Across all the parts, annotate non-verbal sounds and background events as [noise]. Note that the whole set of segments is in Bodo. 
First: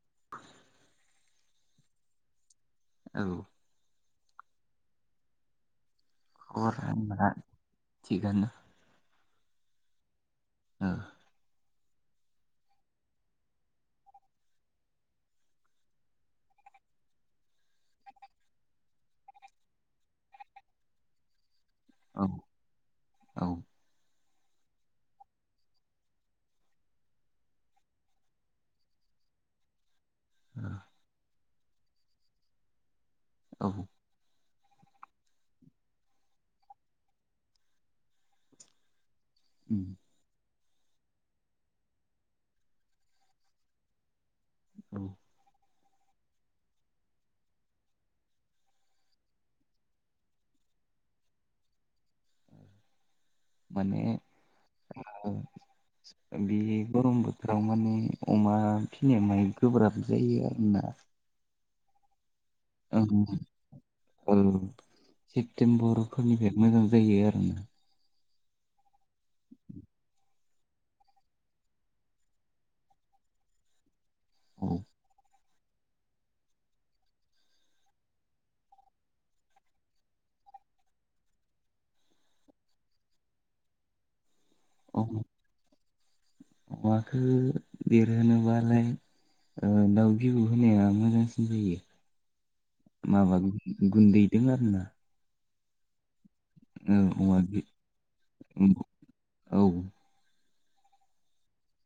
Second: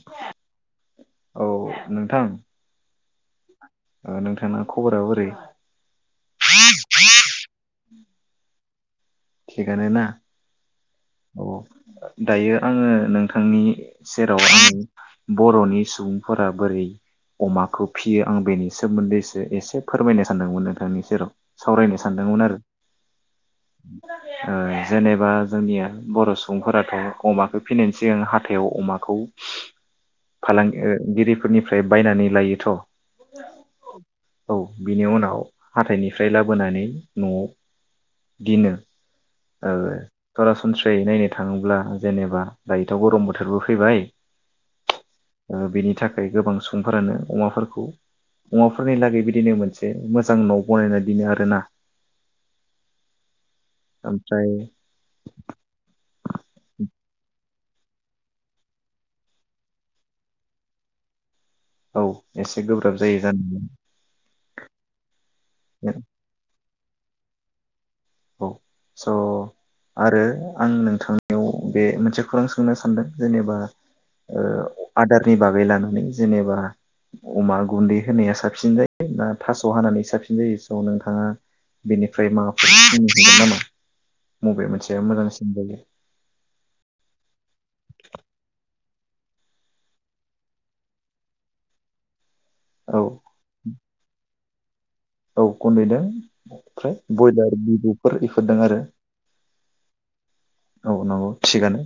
[inaudible] औ नोंथां औ नोंथांना खबरा बोरै हर सान मोना थिगानो थिगानो ना ओ औ दायो आङो नोंथांनि सेराव आं बर'नि सुबुंफोरा बोरै अमाखौ फियो आं बेनि सोमोन्दैसो एसे फोरमायनो सानदोंमोन नोंथांनि सेराव सावरायनो औ सानदोंमोन आरो औ ओ जेनेबा जोंनिया बर' सुबुंफोराथ' अमाखौ फिनायनि सिगां हाथायाव अमाखौ फालां ओ गिरिफोरनिफ्राय बायनानै लायोथ' औ औ बिनि उनाव हाथायनिफ्राय लाबोनानै न'आव दिनो ओ सरासनस्रायै नायनो थाङोब्ला जेनेबा दायोथ' गरम बोथोरबो फैबाय [inaudible] ओ बेनि थाखाय गोबां सुबुंफोरानो अमाफोरखौ अमाफोरनि लागै बिदिनो मोनसे मोजां न' बनायना दोनो आरोना माने ओमफ्राय ओ बे गरमबो रमानै माने अमा फिनाया माय गोब्राब जायो आरोना औ एसे गोब्राब जायो ओं जानाया ओं सेप्तेमबर फोरनिफ्राय मोजां जायो आरोना औ स' आरो आं नोंथांनियाव बे मोनसे खौरां सोंनो सानदों जेनेबा ओ औ आदारनि बाग बे लानानै जेनेबा अमा गुन्दै होनाया साबसिन जायो ना थास' हानानै साबसिन जायो स' नोंथाङा बेनिफ्राय माबाफोर बुंनो थोगोन नामा मबे मोनसे औ मोजांसिन जायो अमाखौ देरहोनोबालाय ओ दाउ बिबु होनाया मोजांसिन जायो औ माबा गुन्दै बिदों आरोना औ गन्दैदों ओमफ्राय औ अमा ब्रयलार बि- बिबुफोर बेफोरदों आरो औ औ नंगौ थिगानो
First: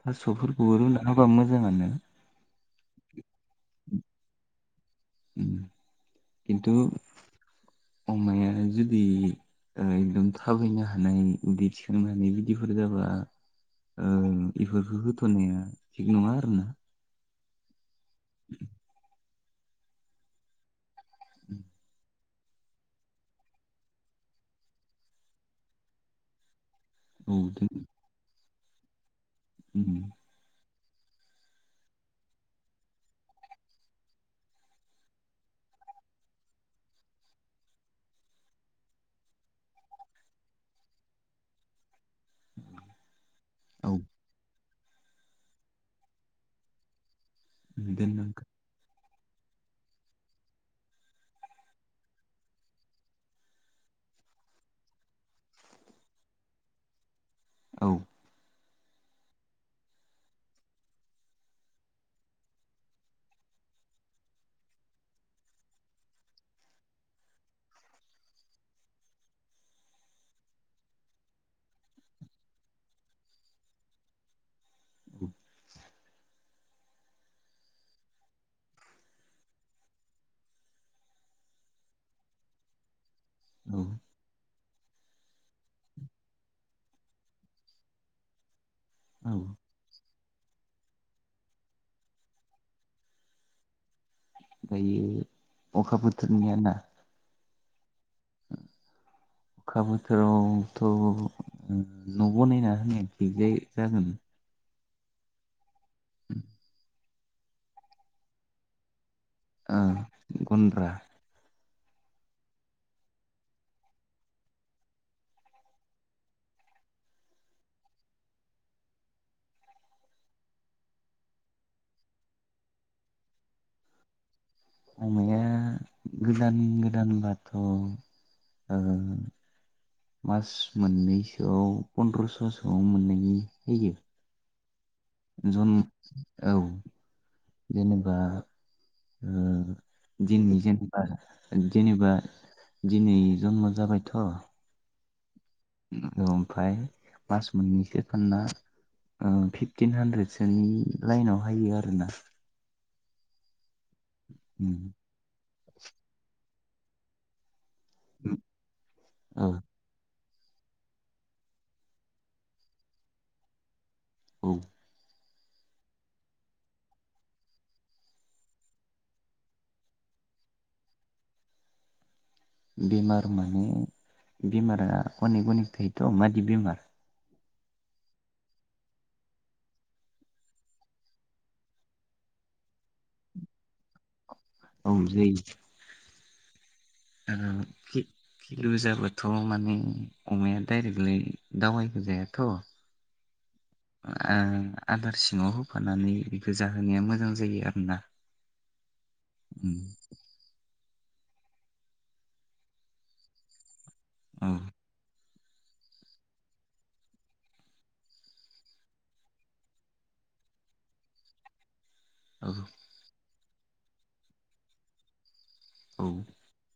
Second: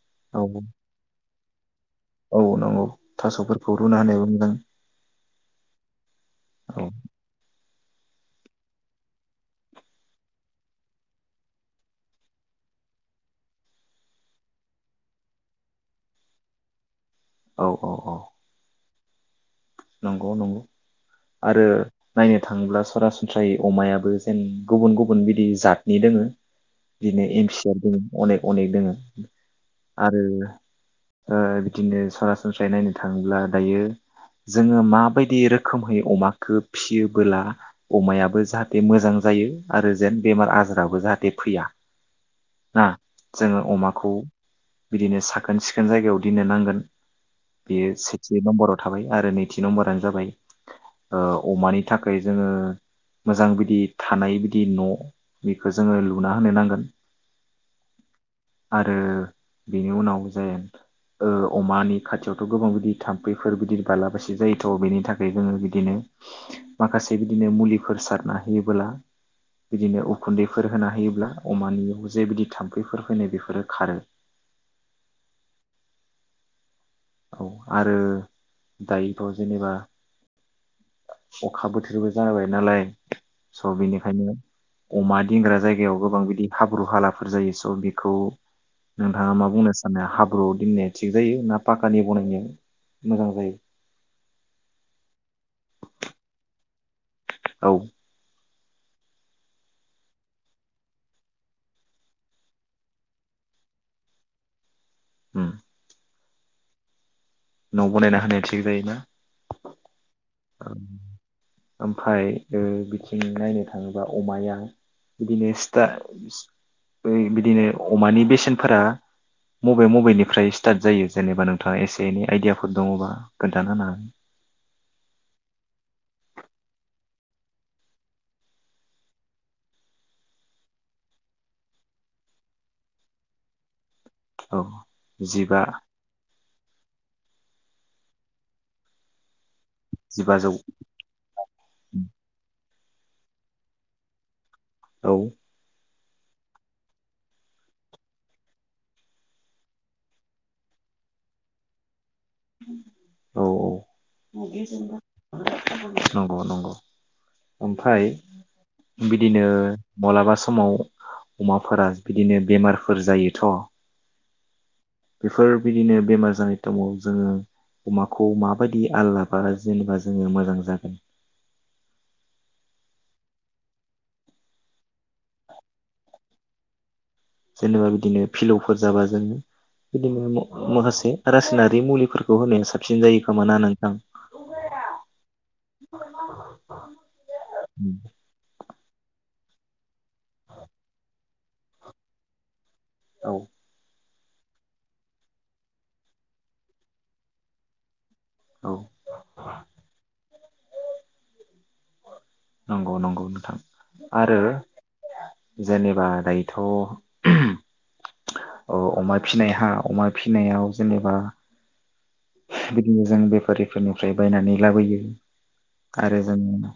थास' औ रुनानै होबा मोजां रोङा नों ओ नंगौ थास'फोरखौ रुना होनायाबो मोजां उम, खिन्थु औ अमाया जुदि ओ एगदम थाबायनो हानाय उ दै थिखांनानै इदिफोर जाबा ओ बिदिखौ होथ'नाया थिग नङा आरोना औ औ औ [inaudible] नंगौ नंगौ आरो नायनो थाङोब्ला सरासनस्रायै अमायाबो जेन गुबुन गुबुन बिदि जादनि दोङो बिदिनो औ एम दोन सिआ दङो अनेक अनेक दोङो उम आरो बिदिनो सरासनस्रायै नायनो थाङोब्ला दायो जोङो माबायदि रोखोमै अमाखौ फिसियोबोला अमायाबो जाहाथे मोजां जायो आरो जेन बेमार आजाराबो जाहाथे फैया ना जोङो औ अमाखौ बिदिनो साखोन सिखोन जायगायाव दोननो नांगोन बेयो सेथि दोननांगोन नम्बराव थाबाय आरो नैथि नम्बरानो जाबाय अमानि थाखाय जोङो मोजां बिदि थानाय बिदि न' बेखौ जोङो लुना होनो नांगोन औ आरो बेनि उनाव जाय अमानि खाथियावथ' गोबां बिदि थाम्फैफोर बिर बालाबसे जायोथ' बेनि थाखाय जोङो बिदिनो माखासे बिदिनो मुलिफोर सारना होयोबोला बिदिनो उखुन्दैफोर होना होयोब्ला अमानियाव जे बिदि थाम्फैफोर फैनाय बेफोरो खारो औ औ आरो दायोथ' जेनेबा अखा बोथोरबो जाबाय नालाय स' औ बेनिखायनो अमा दोनग्रा जायगायाव गोबां बिदि हाब्रु हालाफोर जायो स' बेखौ नोंथाङा औ मा बुंनो साननाय हाब ब्रुआव दोननाया थिग जायो ना पाक्कानि बनायनाया मोजां जायो दायो अखा बोथोरनिया ना औ अखा बोथोरावथ' न' बनायना होनाया थिग जायो जागोन उम [inaudible] न' बानायना होनाया थिग जायोना ओ गन्द्रा ओमफ्राय बिथिं नायनो थाङोबा अमाया बिदिनोबा बिदिनो अमानि बेसेनफोरा मबे मबेनिफ्राय स्टार्ट जायो जेनेबा नोंथाङा एसे एनै आइडियाफोर दङबा खोन्थानो होनांगोन अमाया गोदान गोदानबाथ' ओ मास मोननैसोआव पन्द्रस'सोआव मोननायनि होयो हागोन औ जिबा ज औ जेनेबा जिबाजौ जनि जेनेबा जेनेबा दिनै जनम' जाबायथ' औ ओमफ्राय मास मोननैसो फानना फिफटिन हानद्रेदसोनि लाइनाव हायो आरोना औ औ उम नंगौ नंगौ ओमफ्राय बिदिनो औ मलाबा समाव समाव अमाफोरा बिदिनो बेमारफोर जायोथ' औ बेफोरबायदिनो बेमार जानाय समाव जोङो अमाखौ माबायदि आल लाबा जेनेबा जोङो मोजां जागोन बेमार माने बेमारा अनेक अनेक थायोथ' मादि बेमार जेनेबा बिदिनो फिलौफोर जाबा जोङो बिदिनो माखासे रासायनारि मुलिफोरखौ होनाया साबसिन जायो खोमाना नोंथां औ जायो आरो फिलु जाबा बोथ' माने अमाया दडायरेक्टलै दावायबोजायाथ' औ आदार सिङाव होफानानै बे गोजाहोनाया मोजां जायो आरोना औ उम नंगौ नंगौ नोंथां आरो जेनेबा दायोथ' अमा फिनाय हा अमा फिसिनायाव जेनेबा औ बिदिनो जों बे बेफारिफोरनिफ्राय बायनानै लाबोयो औ आरो जोङो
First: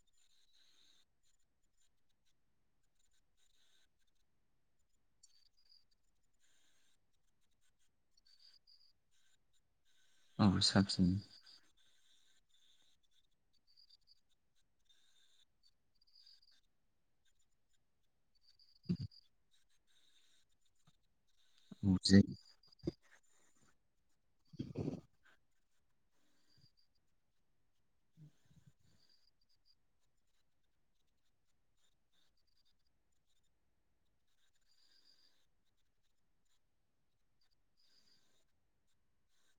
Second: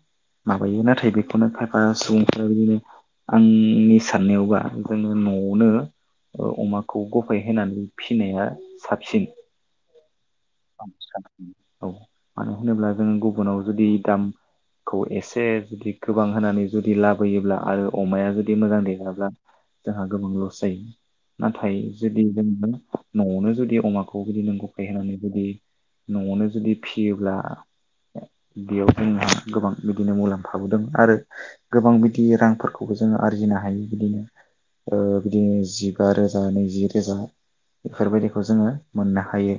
माबायो नाथाय बेखौनो खायफा सुबुंफोरा बिदिनो आंनि साननायावबा जोङो न'आवनो अमाखौ गफाय होनानै फिसिनाया साबसिन औ साबसिन आसा औ मानो होनोब्ला जों गुबुनाव जुदि दामखौ एसे से जुदि गोबां होनानै जुदि लाबोयोब्ला आरो अमाया जुदि मोजां देराब्ला जोंहा गोबां लस जायो नाथाय औ जे जुदि जोङो न'आवनो जुदि अमाखौ जुदि नों गफायहोनानै जुदि न'आवनो जुदि फियोब्ला बेयाव जोंहा गोबां बिदिनो मुलाम्फाबो दङ आरो गोबां बिदि रांफोरखौबो जोङो आरजिनो हायो बिदिनो बिदिनो जिबा रोजा नैजि रोजा बेफोरबायदिखौ जोङो मोननो हायो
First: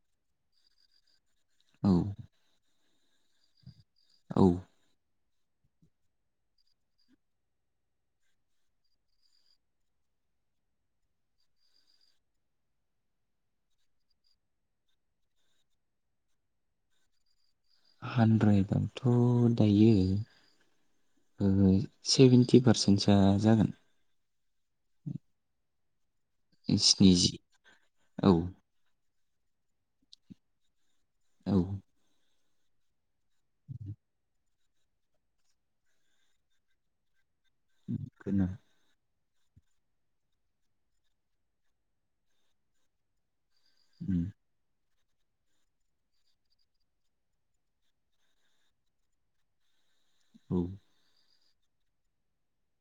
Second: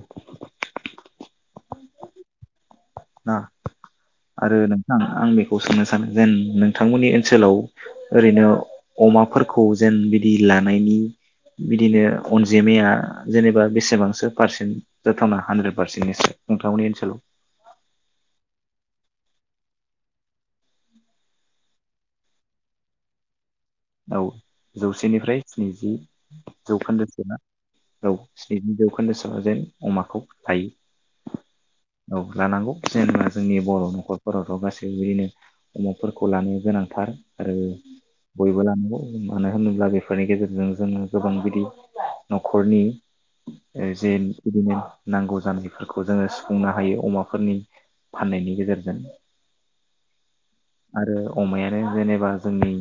औ [inaudible] औ आरो नोंथां आं बे सोंनो सानो जेन नोंथांमोननि ओनसोलाव ओरैनो अमाफोरखौ जेन बिदि लानायनि बिदिनो अनजिमाया जेनेबा बेसेबांसो पारसेन्ट जाथावना हानद्रेद पारसेन्टनिसो नोंथांमोननि ओनसोलाव। हानद्रेदआवथ' दायो ओ सेभेन्टि पारसेन्टसोआ जागोन। औ जौसेनिफ्राय स्निजि स्निजि जौखोन्दोसोना औ स्निजि जौखोन्दो सो जेन अमाखौ थायो। औ लानांगौ जेनेबा जोंनि बर' नखरफोरावथ गासैबो बिदिनो अमाफोरखौ लानो गोनांथार। आरो गोनां बयबो लानांगौ। मानो होनोब्ला बेफोरनि गेजेरजों जोङो गोबां बिदि नखरनि जे बिदिनो नांगौ जानायफोरखौ जोङो सुफुंनो हायो अमाफोरनि फाननायनि गेजेरजों। औ आरो अमायानो जेनेबा जोंनि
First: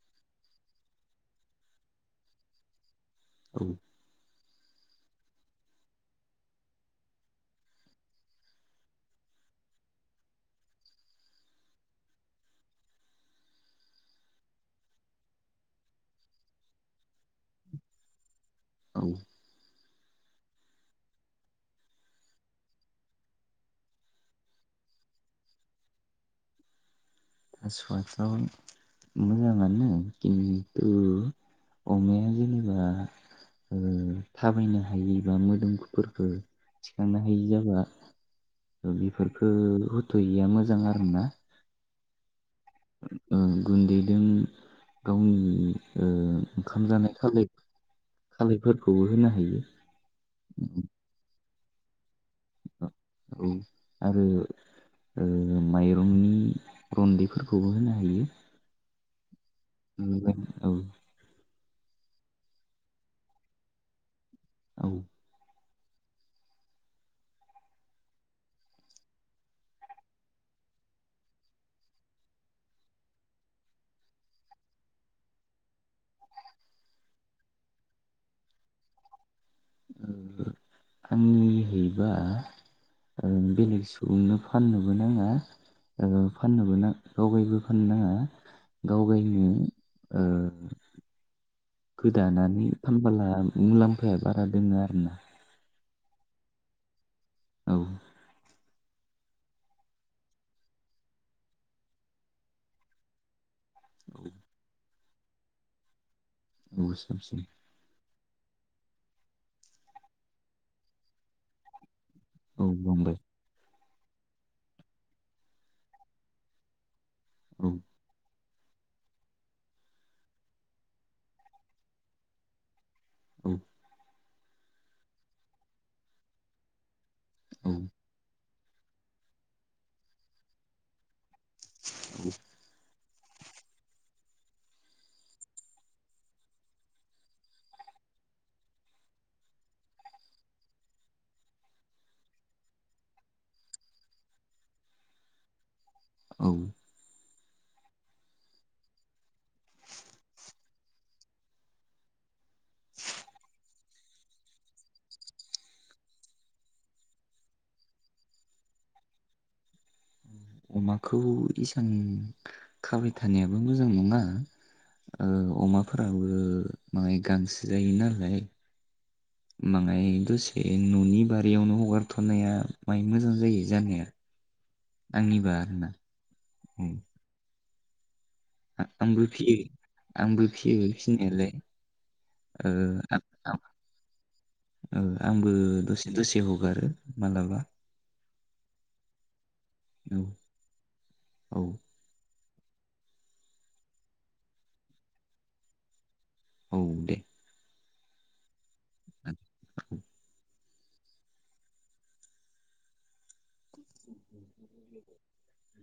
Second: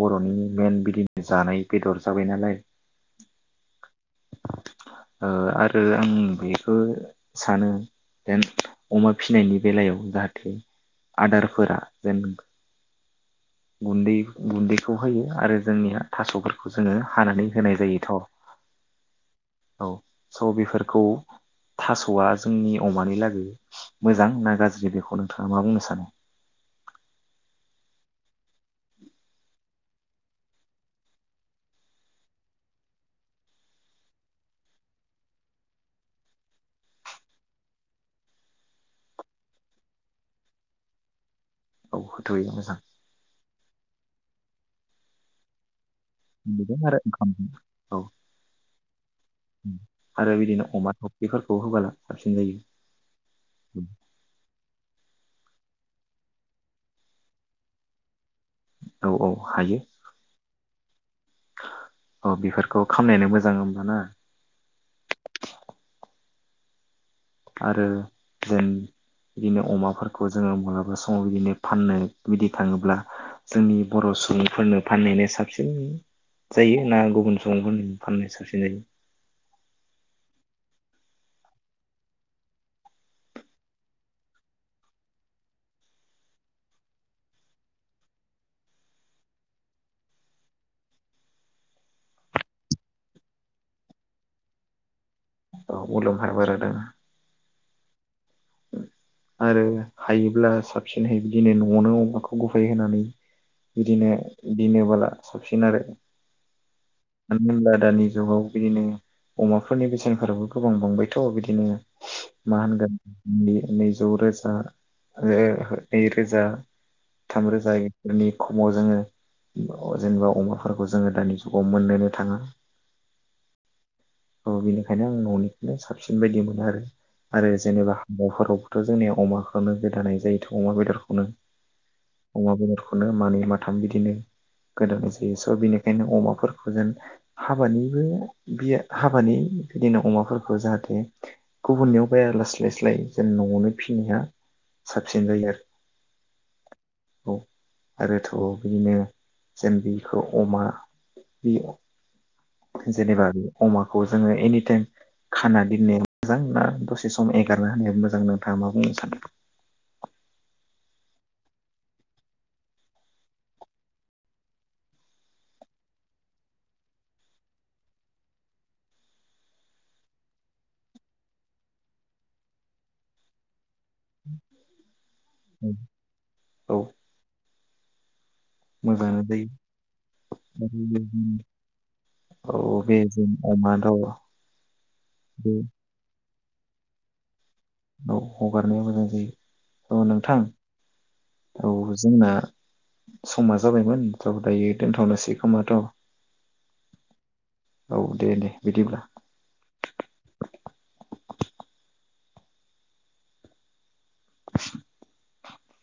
बर'नि मेन बिदिनो जानाय बेदर जाबाय नालाय। औ। ओ आरो आं बेखौ सानो जेन अमा फिनायनि बेलायाव जाहाथे आदारफोरा जेन गुन्दै गुन्दैखौ हायो आरो जोंनिया थास'फोरखौ जोङो हानानै होनाय जायोथ'। औ। औ स' बेफोरखौ थासआ जोंनि अमानि लागै मोजां ना गाज्रि बेखौ नोंथाङा मा बुंनो सानो? थासुवाथाव मोजाङानो खिन्थु अमाया जेनेबा ओ थाबायनो हायि बा मोदोमफोरखो थिखांनो हायि जाबा बेफोरफोरखो होथ'यैया मोजां आरो ना। औ होथ'यैया मोजां ओम उम गुन्दैजों गावनि ओ बेजों ओंखाम आरो जानाय ओंखामजों खालाय औ खालायफोरखौबो होनो हायो। खौ होबा औ आरो ओ माइरंनि रन्दैफोरखौबो होनो हायो। औ औ। हायो औ। औ बेफोरखौ खामनायनो मोजां होमबा ना। औ। आरो जेन बिदिनो अमाफोरखौ जोङो मालाबा समाव बिदिनो फाननो बिदि थाङोब्ला जोंनि बर' सुबुंफोरनो फाननायानो साबसिन जायो ना गुबुन सुबुंफोरनो फाननाया साबसिन जायो। आंनिबिदिहैबा ओ बेलेग सुबुंनो फाननोबो नाङा फाननोबो नाङा गावगायबो फाननो नाङा गावगायनो ओ। गोदानानै फानबोला मुलाम्फाया बारा दोङो। औ मुलाम्फाया बारा‌ दङ। औ आरो हायोब्ला साबसिनहै बिदिनो न'आवनो अमाखौ गफायै होनानै बिदिनो दोनोबोला साबसिन आरो अ साबसिन मानो होनब्ला दानि जुगाव बिदिनो अमाफोरनि बेसेनफोराबो गोबां बांबायथ बिदिनो मा औ होनगोन बुंबाय बे नैजि द रोजा आरो नै रोजा थाम औ रोजा इफोरनि खमाव जोङो जेनेबा अमाफोरखौ जोङो दानि जुगाव मोननोनो थाङा औ औ बेनिखायनो आं न'निखौनो साबसिन बायदि मोनो आरो आरो जेनेबा हाबाफोराव थ' जोंनिया अमाखौनो गोदानाय जायोथ' अमा बेदरखौनो औ खौनो मानै माथाम बिदिनो गोदानाय जायो स' बिनिखायनो अमाफोरखौ जेन हाबानिबो बिया हाबानि बिदिनो अमाफोरखौ जाहाथे गुबुननियाव बाया लास्लायस्लाय जेन न'आवनो फिसिनाया साबसिन जायो आरो औ औ आरो थ' बिदिनो जों बेखौ अमा बि जेनेबा बि अमाखौ जोङो एनिटाइम खाना दोननाया मोजां ना दसे सम एगारना होनाया मोजां नोंथाङा मा बुंनो सानो अमाखौ इसां खाबाय थानायाबो मोजां नङा ओ अमाफोराबो माहाय गांसो जायो नालाय माङाय दसे न'नि बारियावनो हगारथ'नाया माय मोजां जायो जानाया आंनिबा आरोना औ आ मोजाङानो आंबो जायो फियो आंबो फिसियो फिनायालाय औ ओ बे आ जों अमा दाउ आ बे आंबो दसे दसे हग गारो मालाबा औ हगारनाया मोजां जायो औ नोंथां औ जोंना समा जाबायमोन थ दायो दोनथ'नोसै खोमाथ' औ दे औ दे दे बिदिब्ला [inaudible] [inaudible]